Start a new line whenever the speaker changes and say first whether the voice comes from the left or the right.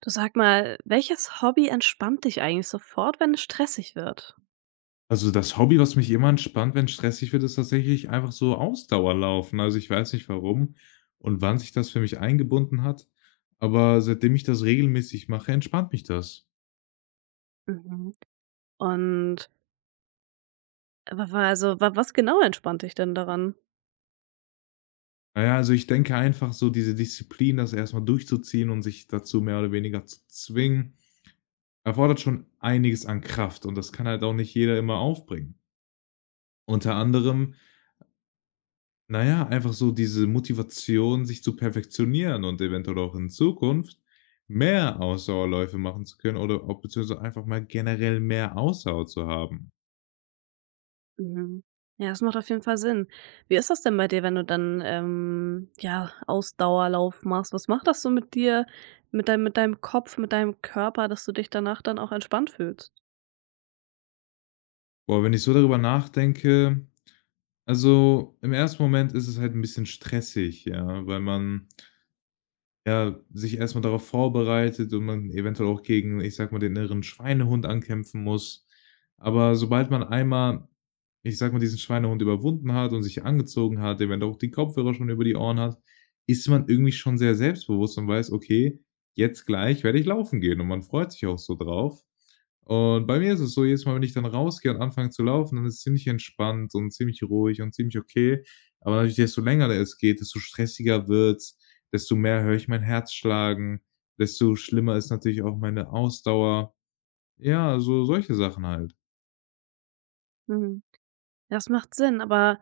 right: Du sag mal, welches Hobby entspannt dich eigentlich sofort, wenn es stressig wird?
left: Also das Hobby, was mich immer entspannt, wenn stressig wird, ist tatsächlich einfach so Ausdauerlaufen. Also ich weiß nicht warum und wann sich das für mich eingebunden hat, aber seitdem ich das regelmäßig mache, entspannt mich das.
right: Mhm. Und wa wa also, wa was genau entspannt dich denn daran?
left: Na ja, also ich denke einfach so diese Disziplin, das erstmal durchzuziehen und sich dazu mehr oder weniger zu zwingen, erfordert schon einiges an Kraft und das kann halt auch nicht jeder immer aufbringen. Unter anderem. Na ja, einfach so diese Motivation, sich zu perfektionieren und eventuell auch in Zukunft mehr Ausdauerläufe machen zu können oder auch beziehungsweise einfach mal generell mehr Ausdauer zu haben.
right: Mhm. Ja, das macht auf jeden Fall Sinn. Wie ist das denn bei dir, wenn du dann, ja, Ausdauerlauf machst? Was macht das so mit dir, mit deinem Kopf, mit deinem Körper, dass du dich danach dann auch entspannt fühlst?
left: Boah, wenn ich so darüber nachdenke, also im ersten Moment ist es halt ein bisschen stressig, ja, weil man. Ja, sich erstmal darauf vorbereitet und man eventuell auch gegen, ich sag mal, den inneren Schweinehund ankämpfen muss. Aber sobald man einmal, ich sag mal, diesen Schweinehund überwunden hat und sich angezogen hat, eventuell auch die Kopfhörer schon über die Ohren hat, ist man irgendwie schon sehr selbstbewusst und weiß: „Okay, jetzt gleich werde ich laufen gehen.“ Und man freut sich auch so drauf. Und bei mir ist es so, jedes Mal, wenn ich dann rausgehe und anfange zu laufen, dann ist es ziemlich entspannt und ziemlich ruhig und ziemlich okay. Aber natürlich, desto länger da es geht, desto stressiger wird's, desto mehr höre ich mein Herz schlagen, desto schlimmer ist natürlich auch meine Ausdauer. Ja, so solche Sachen halt.
right: Mhm. Das macht Sinn. Aber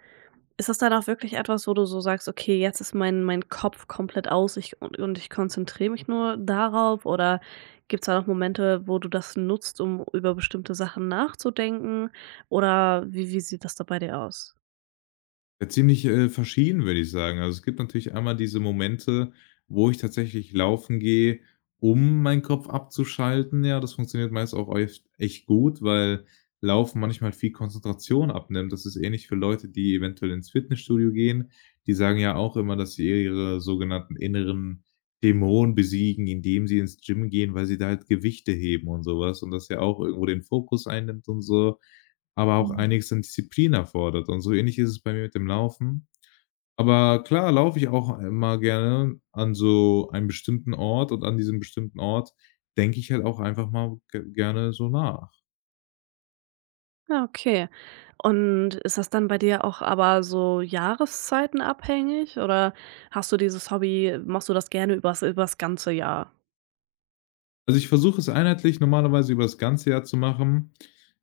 right: ist das dann auch wirklich etwas, wo du so sagst: „Okay, jetzt ist mein Kopf komplett aus, ich und ich konzentriere mich nur darauf?“ Oder gibt es da noch Momente, wo du das nutzt, um über bestimmte Sachen nachzudenken? Oder wie sieht das da bei dir aus?
left: Ja, ziemlich, verschieden, würde ich sagen. Also, es gibt natürlich einmal diese Momente, wo ich tatsächlich laufen gehe, um meinen Kopf abzuschalten. Ja, das funktioniert meist auch echt echt gut, weil Laufen manchmal viel Konzentration abnimmt. Das ist ähnlich für Leute, die eventuell ins Fitnessstudio gehen. Die sagen ja auch immer, dass sie ihre sogenannten inneren Dämonen besiegen, indem sie ins Gym gehen, weil sie da halt Gewichte heben und sowas und das ja auch irgendwo den Fokus einnimmt und so, aber auch
right: Mhm.
left: einiges an Disziplin erfordert. Und so ähnlich ist es bei mir mit dem Laufen. Aber klar laufe ich auch immer gerne an so einem bestimmten Ort und an diesem bestimmten Ort denke ich halt auch einfach mal ge gerne so nach.
right: Ja, okay. Und ist das dann bei dir auch aber so Jahreszeiten abhängig oder hast du dieses Hobby machst du das gerne übers ganze Jahr?
left: Also, ich versuche es einheitlich normalerweise über das ganze Jahr zu machen.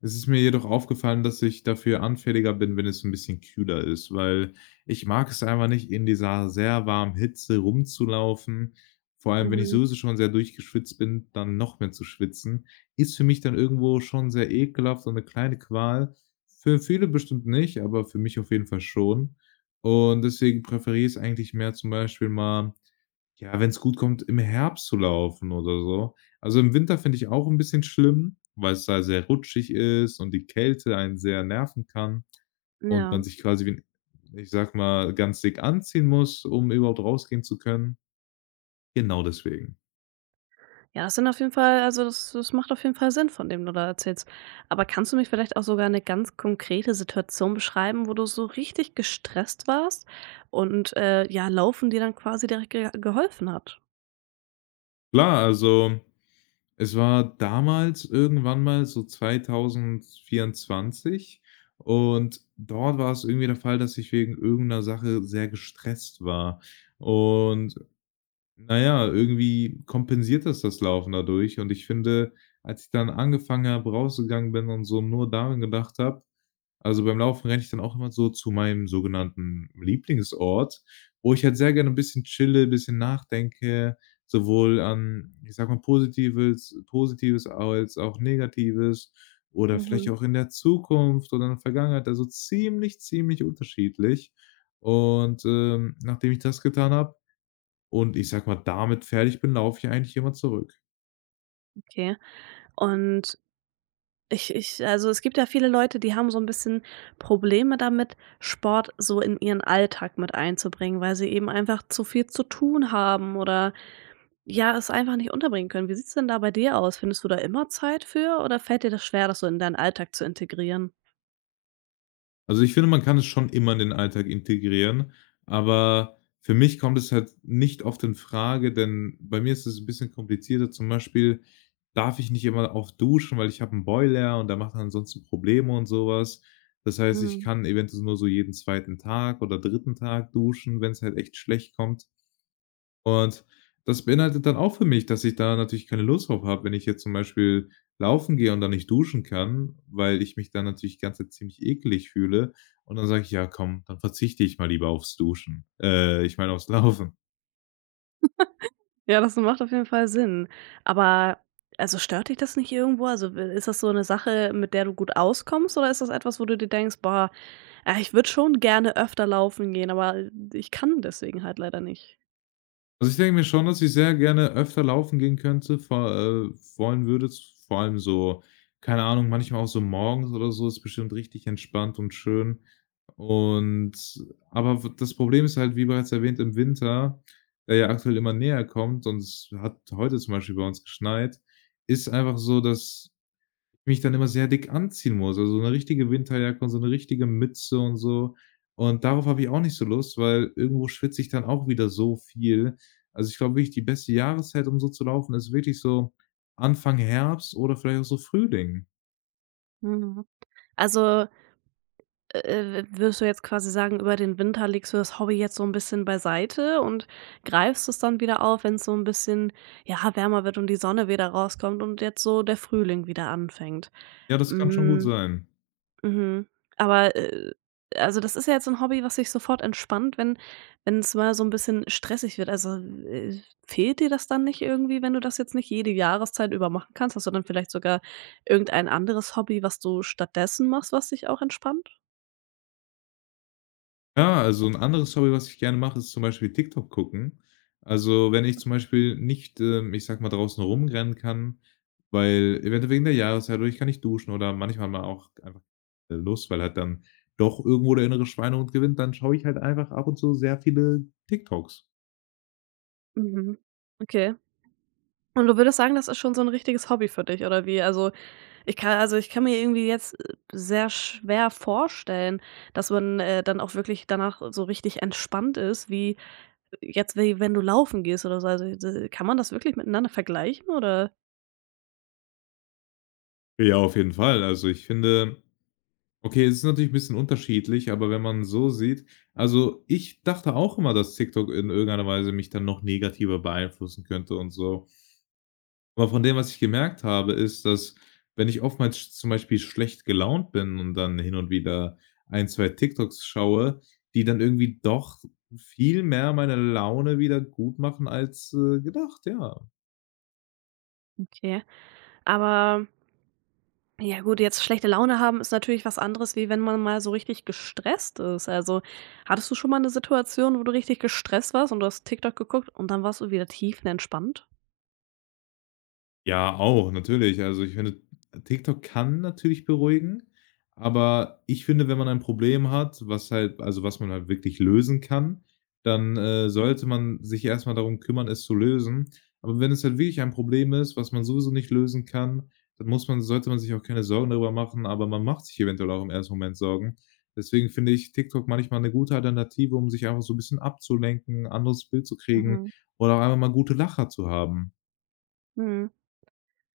left: Es ist mir jedoch aufgefallen, dass ich dafür anfälliger bin, wenn es so ein bisschen kühler ist, weil ich mag es einfach nicht, in dieser sehr warmen Hitze rumzulaufen. Vor allem, wenn ich
right: Mhm.
left: sowieso schon sehr durchgeschwitzt bin, dann noch mehr zu schwitzen, ist für mich dann irgendwo schon sehr ekelhaft und eine kleine Qual. Für viele bestimmt nicht, aber für mich auf jeden Fall schon. Und deswegen präferiere ich es eigentlich mehr, zum Beispiel mal, ja, wenn es gut kommt, im Herbst zu laufen oder so. Also, im Winter finde ich auch ein bisschen schlimm, weil es da sehr rutschig ist und die Kälte einen sehr nerven kann und
right: Ja.
left: man sich quasi wie 'n, ich sag mal, ganz dick anziehen muss, um überhaupt rausgehen zu können. Genau deswegen.
right: Ja, das sind auf jeden Fall, das macht auf jeden Fall Sinn, von dem du da erzählst. Aber kannst du mich vielleicht auch sogar eine ganz konkrete Situation beschreiben, wo du so richtig gestresst warst und, ja, Laufen dir dann quasi direkt ge geholfen hat?
left: Klar, also, es war damals irgendwann mal so 2024 und dort war es irgendwie der Fall, dass ich wegen irgendeiner Sache sehr gestresst war. Und na ja, irgendwie kompensiert das das Laufen dadurch und ich finde, als ich dann angefangen habe, rausgegangen bin und so nur daran gedacht habe, also beim Laufen renne ich dann auch immer so zu meinem sogenannten Lieblingsort, wo ich halt sehr gerne ein bisschen chille, ein bisschen nachdenke, sowohl an, ich sag mal, Positives Positives als auch Negatives oder vielleicht
right: Mhm,
left: auch in der Zukunft oder in der Vergangenheit, also ziemlich, ziemlich unterschiedlich. Und nachdem ich das getan habe und ich sag mal, damit fertig bin, laufe ich eigentlich immer zurück.
right: okay. Und es gibt ja viele Leute, die haben so ein bisschen Probleme damit, Sport so in ihren Alltag mit einzubringen, weil sie eben einfach zu viel zu tun haben oder ja, es einfach nicht unterbringen können. Wie sieht's denn da bei dir aus? Findest du da immer Zeit für oder fällt dir das schwer, das so in deinen Alltag zu integrieren?
left: Also, ich finde, man kann es schon immer in den Alltag integrieren, aber für mich kommt es halt nicht oft in Frage, denn bei mir ist es ein bisschen komplizierter. Zum Beispiel darf ich nicht immer oft duschen, weil ich habe 'n Boiler und der macht dann ansonsten Probleme und sowas. Das heißt, ich
right: Mhm.
left: kann eventuell nur so jeden zweiten Tag oder dritten Tag duschen, wenn es halt echt schlecht kommt. Und das beinhaltet dann auch für mich, dass ich da natürlich keine Lust drauf habe, wenn ich jetzt zum Beispiel laufen gehe und dann nicht duschen kann, weil ich mich dann natürlich die ganze Zeit ziemlich eklig fühle. Und dann sage ich: „Ja, komm, dann verzichte ich mal lieber aufs Duschen.“ ich meine aufs Laufen.
right: Ja, das macht auf jeden Fall Sinn. Aber also stört dich das nicht irgendwo? Also w Ist das so eine Sache, mit der du gut auskommst, oder ist das etwas, wo du dir denkst: „Boah, ah, ich würde schon gerne öfter laufen gehen, aber ich kann deswegen halt leider nicht?“
left: Also, ich denke mir schon, dass ich sehr gerne öfter laufen gehen könnte, vor wollen würde, z vor allem so, keine Ahnung, manchmal auch so morgens oder so, ist bestimmt richtig entspannt und schön. Und aber w das Problem ist halt, wie bereits erwähnt, im Winter, der ja aktuell immer näher kommt und es hat heute zum Beispiel bei uns geschneit, ist einfach so, dass mich dann immer sehr dick anziehen muss. Also, so eine richtige Winterjacke und so eine richtige Mütze und so. Und darauf habe ich auch nicht so Lust, weil irgendwo schwitze ich dann auch wieder so viel. Also, ich glaube wirklich, die beste Jahreszeit, um so zu laufen, ist wirklich so Anfang Herbst oder vielleicht auch so Frühling.
right: Mhm. Also Würdest du jetzt quasi sagen, über den Winter legst du das Hobby jetzt so ein bisschen beiseite und greifst es dann wieder auf, wenn es so ein bisschen, ja, wärmer wird und die Sonne wieder rauskommt und jetzt so der Frühling wieder anfängt.
left: Ja, das kann schon gut
right: Hm,
left: sein.
right: mhm. Aber, also, das ist ja jetzt so ein Hobby, was sich sofort entspannt, wenn es mal so ein bisschen stressig wird. Also, fehlt dir das dann nicht irgendwie, wenn du das jetzt nicht jede Jahreszeit über machen kannst? Hast du dann vielleicht sogar irgendein anderes Hobby, was du stattdessen machst, was dich auch entspannt?
left: Ja, also ein anderes Hobby, was ich gerne mache, ist zum Beispiel TikTok gucken. Also, wenn ich zum Beispiel nicht ich sag mal, draußen rumrennen kann, weil eventuell wegen der Jahreszeit oder ich kann nicht duschen oder manchmal mal auch einfach Lust, weil halt dann doch irgendwo der innere Schweinehund gewinnt, dann schaue ich halt einfach ab und zu sehr viele TikToks.
right: Mhm. Okay. Und du würdest sagen, das ist schon so 'n richtiges Hobby für dich oder wie? Ich kann mir irgendwie jetzt, sehr schwer vorstellen, dass man, dann auch wirklich danach so richtig entspannt ist, wie wenn du laufen gehst oder so. Also, d kann man das wirklich miteinander vergleichen? Oder
left: Ja, auf jeden Fall. Also, ich finde, okay, es ist natürlich ein bisschen unterschiedlich, aber wenn man so sieht, also ich dachte auch immer, dass TikTok in irgendeiner Weise mich dann noch negativer beeinflussen könnte und so. Aber von dem, was ich gemerkt habe, ist, dass wenn ich oftmals sch zum Beispiel schlecht gelaunt bin und dann hin und wieder ein 2 TikToks schaue, die dann irgendwie doch viel mehr meine Laune wieder gut machen als gedacht, ja.
right: okay. Aber ja gut, jetzt schlechte Laune haben ist natürlich was anderes, wie wenn man mal so richtig gestresst ist. Also, hattest du schon mal 'ne Situation, wo du richtig gestresst warst und du hast TikTok geguckt und dann warst du wieder tiefenentspannt?
left: Ja, auch, natürlich. Also, ich finde, TikTok kann natürlich beruhigen, aber ich finde, wenn man ein Problem hat, was halt, also was man halt wirklich lösen kann, dann, sollte man sich erst mal darum kümmern, es zu lösen. Aber wenn es halt wirklich ein Problem ist, was man sowieso nicht lösen kann, dann muss man sollte man sich auch keine Sorgen darüber machen, aber man macht sich eventuell auch im ersten Moment Sorgen. Deswegen finde ich TikTok manchmal eine gute Alternative, um sich einfach so ein bisschen abzulenken, ein anderes Bild zu kriegen
right: Mhm.
left: oder auch einfach mal gute Lacher zu haben.
right: Mhm.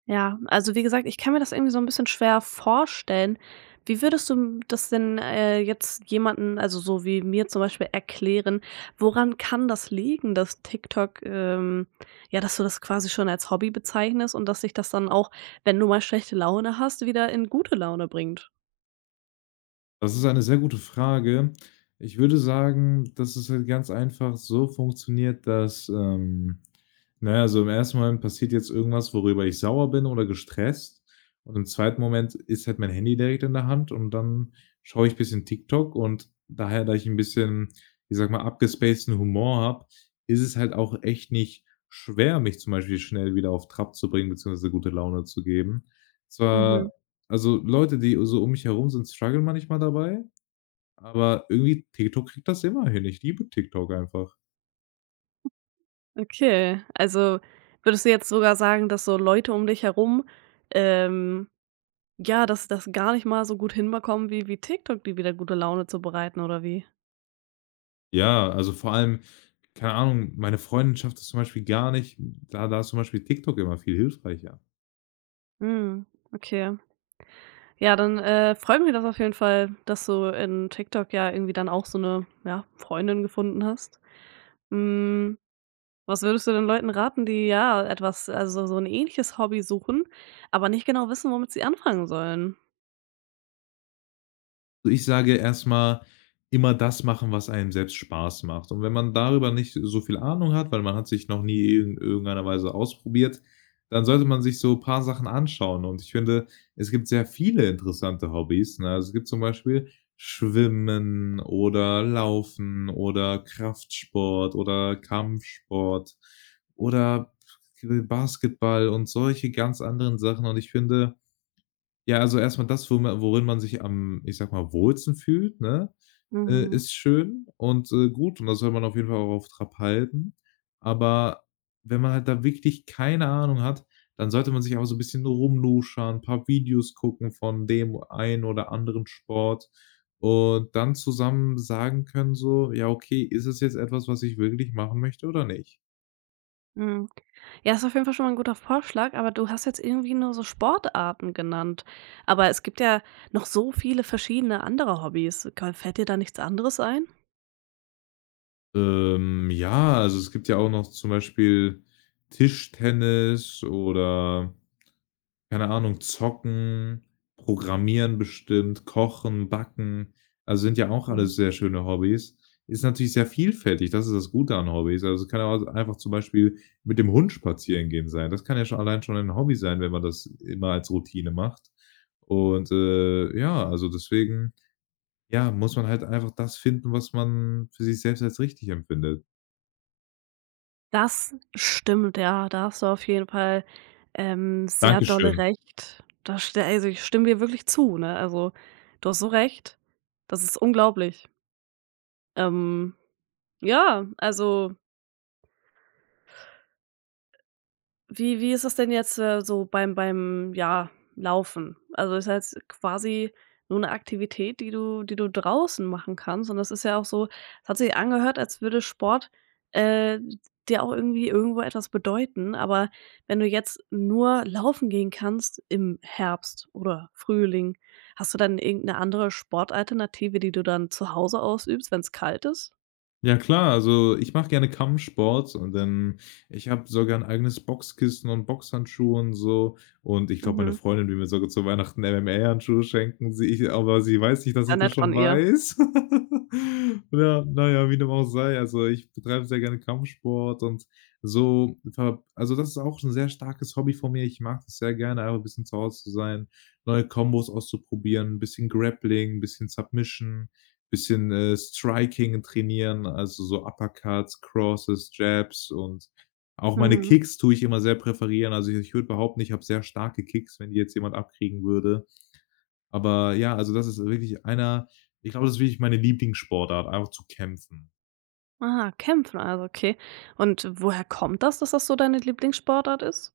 right: Ja, also wie gesagt, ich kann mir das irgendwie so ein bisschen schwer vorstellen. Wie würdest du, das denn, jetzt jemanden, also so wie mir zum Beispiel, erklären? Woran kann das liegen, dass TikTok, ja, dass du das quasi schon als Hobby bezeichnest und dass sich das dann auch, wenn du mal schlechte Laune hast, wieder in gute Laune bringt?
left: Das ist eine sehr gute Frage. Ich würde sagen, dass es halt ganz einfach so funktioniert, dass, na ja, also im ersten Moment passiert jetzt irgendwas, worüber ich sauer bin oder gestresst und im zweiten Moment ist halt mein Handy direkt in der Hand und dann schaue ich ein bisschen TikTok und daher, da ich ein bisschen, ich sage mal, abgespaceden Humor habe, ist es halt auch echt nicht schwer, mich zum Beispiel schnell wieder auf Trab zu bringen beziehungsweise gute Laune zu geben.
right: Mhm.
left: Zwar also, Leute, die so um mich herum sind, struggeln manchmal dabei, aber irgendwie TikTok kriegt das immer hin. Ich liebe TikTok einfach.
right: Okay. Also, würdest du jetzt sogar sagen, dass so Leute um dich herum, ähm ja, dass das gar nicht mal so gut hinbekommen, wie TikTok, die wieder gute Laune zu bereiten, oder wie?
left: Ja, also vor allem, keine Ahnung, meine Freundin schafft das zum Beispiel gar nicht. Da ist zum Beispiel TikTok immer viel hilfreicher.
right: Mhm, okay. Ja, dann, freut mich das auf jeden Fall, dass du in TikTok ja irgendwie dann auch so eine, ja, Freundin gefunden hast. Hm, was würdest du den Leuten raten, die, ja, etwas, so ein ähnliches Hobby suchen, aber nicht genau wissen, womit sie anfangen sollen?
left: Also, ich sage erstmal immer das machen, was einem selbst Spaß macht. Und wenn man darüber nicht so viel Ahnung hat, weil man hat sich noch nie in irgendeiner Weise ausprobiert, dann sollte man sich so ein paar Sachen anschauen. Und ich finde, es gibt sehr viele interessante Hobbys, ne? Also, es gibt zum Beispiel Schwimmen oder Laufen oder Kraftsport oder Kampfsport oder Basketball und solche ganz anderen Sachen. Und ich finde, ja, also erstmal das, wo ma worin man sich am, ich sage mal, wohlsten fühlt, ne,
right: Mhm,
left: ist schön und, gut und das soll man auf jeden Fall auch auf Trab halten. Aber wenn man halt da wirklich keine Ahnung hat, dann sollte man sich auch so 'n bisschen rumluschern, paar Videos gucken von dem einen oder anderen Sport und dann zusammen sagen können so: „Ja, okay, ist es jetzt etwas, was ich wirklich machen möchte oder nicht?“
right: mhm. Ja, ist auf jeden Fall schon mal ein guter Vorschlag, aber du hast jetzt irgendwie nur so Sportarten genannt. Aber es gibt ja noch so viele verschiedene andere Hobbys. Ka Fällt dir da nichts anderes ein?
left: Ja, also es gibt ja auch noch zum Beispiel Tischtennis oder, keine Ahnung, zocken, programmieren bestimmt, kochen, backen. Also, sind ja auch
right: Mhm.
left: alles sehr schöne Hobbys. Ist natürlich sehr vielfältig, das ist das Gute an Hobbys. Also, es kann ja auch einfach zum Beispiel mit dem Hund spazieren gehen sein. Das kann ja schon allein schon ein Hobby sein, wenn man das immer als Routine macht. Und, ja, also deswegen, ja, muss man halt einfach das finden, was man für sich selbst als richtig empfindet.
right: Das stimmt, ja, da hast du auf jeden Fall, sehr dolle
left: Dankeschön.
right: recht. Ich stimme dir wirklich zu, ne? Also, du hast so recht. Das ist unglaublich. Ähm, ja, also wie ist das denn jetzt, so ja, Laufen? Also, ist das jetzt quasi nur eine Aktivität, die du draußen machen kannst, und das ist ja auch so, es hat sich angehört, als würde Sport, äh, dir auch irgendwie irgendwo etwas bedeuten, aber wenn du jetzt nur laufen gehen kannst im Herbst oder Frühling, hast du dann irgendeine andere Sportalternative, die du dann zu Hause ausübst, wenn es kalt ist?
left: Ja klar, also ich mache gerne Kampfsport und dann ich habe sogar 'n eigenes Boxkissen und Boxhandschuhe und so. Und ich glaube, meine
right: Mhm.
left: Freundin will mir sogar zu Weihnachten MMA-Handschuhe schenken, sie ich aber sie weiß nicht, dass
right: Sehr
left: ich das
right: nett
left: schon
right: von ihr.
left: weiß. Ja, na ja, wie dem auch sei. Also, ich betreibe sehr gerne Kampfsport und so ver also, das ist auch 'n sehr starkes Hobby von mir. Ich mag das sehr gerne, einfach 'n bisschen zu Hause zu sein, neue Kombos auszuprobieren, 'n bisschen Grappling, 'n bisschen Submission, bisschen Striking trainieren, also so Uppercuts, Crosses, Jabs und auch meine
right: Mhm.
left: Kicks tue ich immer sehr präferieren. Also, ich würde behaupten, ich habe sehr starke Kicks, wenn die jetzt jemand abkriegen würde. Aber ja, also das ist wirklich einer, ich glaube, das ist wirklich meine Lieblingssportart, einfach zu kämpfen.
right: Ah, kämpfen, also, okay. Und woher kommt das, dass das so deine Lieblingssportart ist?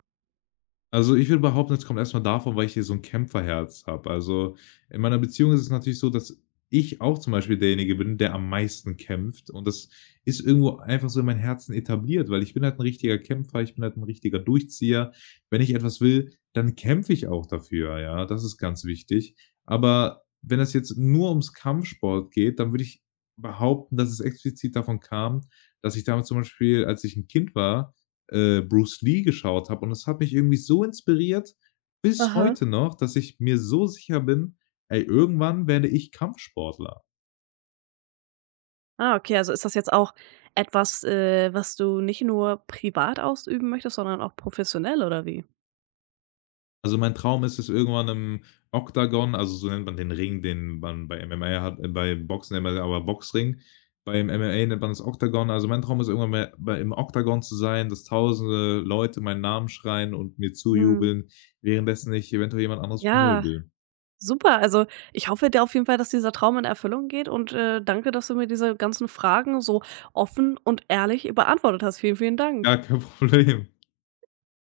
left: Also, ich würde behaupten, es kommt erst mal davon, weil ich hier so ein Kämpferherz habe. Also, in meiner Beziehung ist es natürlich so, dass ich auch zum Beispiel derjenige bin, der am meisten kämpft und das ist irgendwo einfach so in meinem Herzen etabliert, weil ich bin halt ein richtiger Kämpfer, ich bin halt ein richtiger Durchzieher. Wenn ich etwas will, dann kämpfe ich auch dafür, ja, das ist ganz wichtig. Aber wenn es jetzt nur ums Kampfsport geht, dann würde ich behaupten, dass es explizit davon kam, dass ich damals zum Beispiel, als ich ein Kind war, Bruce Lee geschaut habe und das hat mich irgendwie so inspiriert bis
right: Aha.
left: heute noch, dass ich mir so sicher bin: „Ey, irgendwann werde ich Kampfsportler.“
right: Ah, okay, also ist das jetzt auch etwas, was du nicht nur privat ausüben möchtest, sondern auch professionell oder wie?
left: Also, mein Traum ist es, irgendwann im Oktagon, also so nennt man den Ring, den man bei MMA hat, bei Boxen nennt man den aber Boxring. Beim MMA nennt man das Oktagon. Also, mein Traum ist irgendwann mal bei im Oktagon zu sein, dass tausende Leute meinen Namen schreien und mir
right: Mhm.
left: zujubeln, währenddessen ich eventuell jemand anderes
right: Ja,
left: vermöbel.
right: super. Also ich hoffe dir auf jeden Fall, dass dieser Traum in Erfüllung geht, und danke, dass du mir diese ganzen Fragen so offen und ehrlich beantwortet hast. Vielen, vielen Dank.
left: Ja, kein Problem.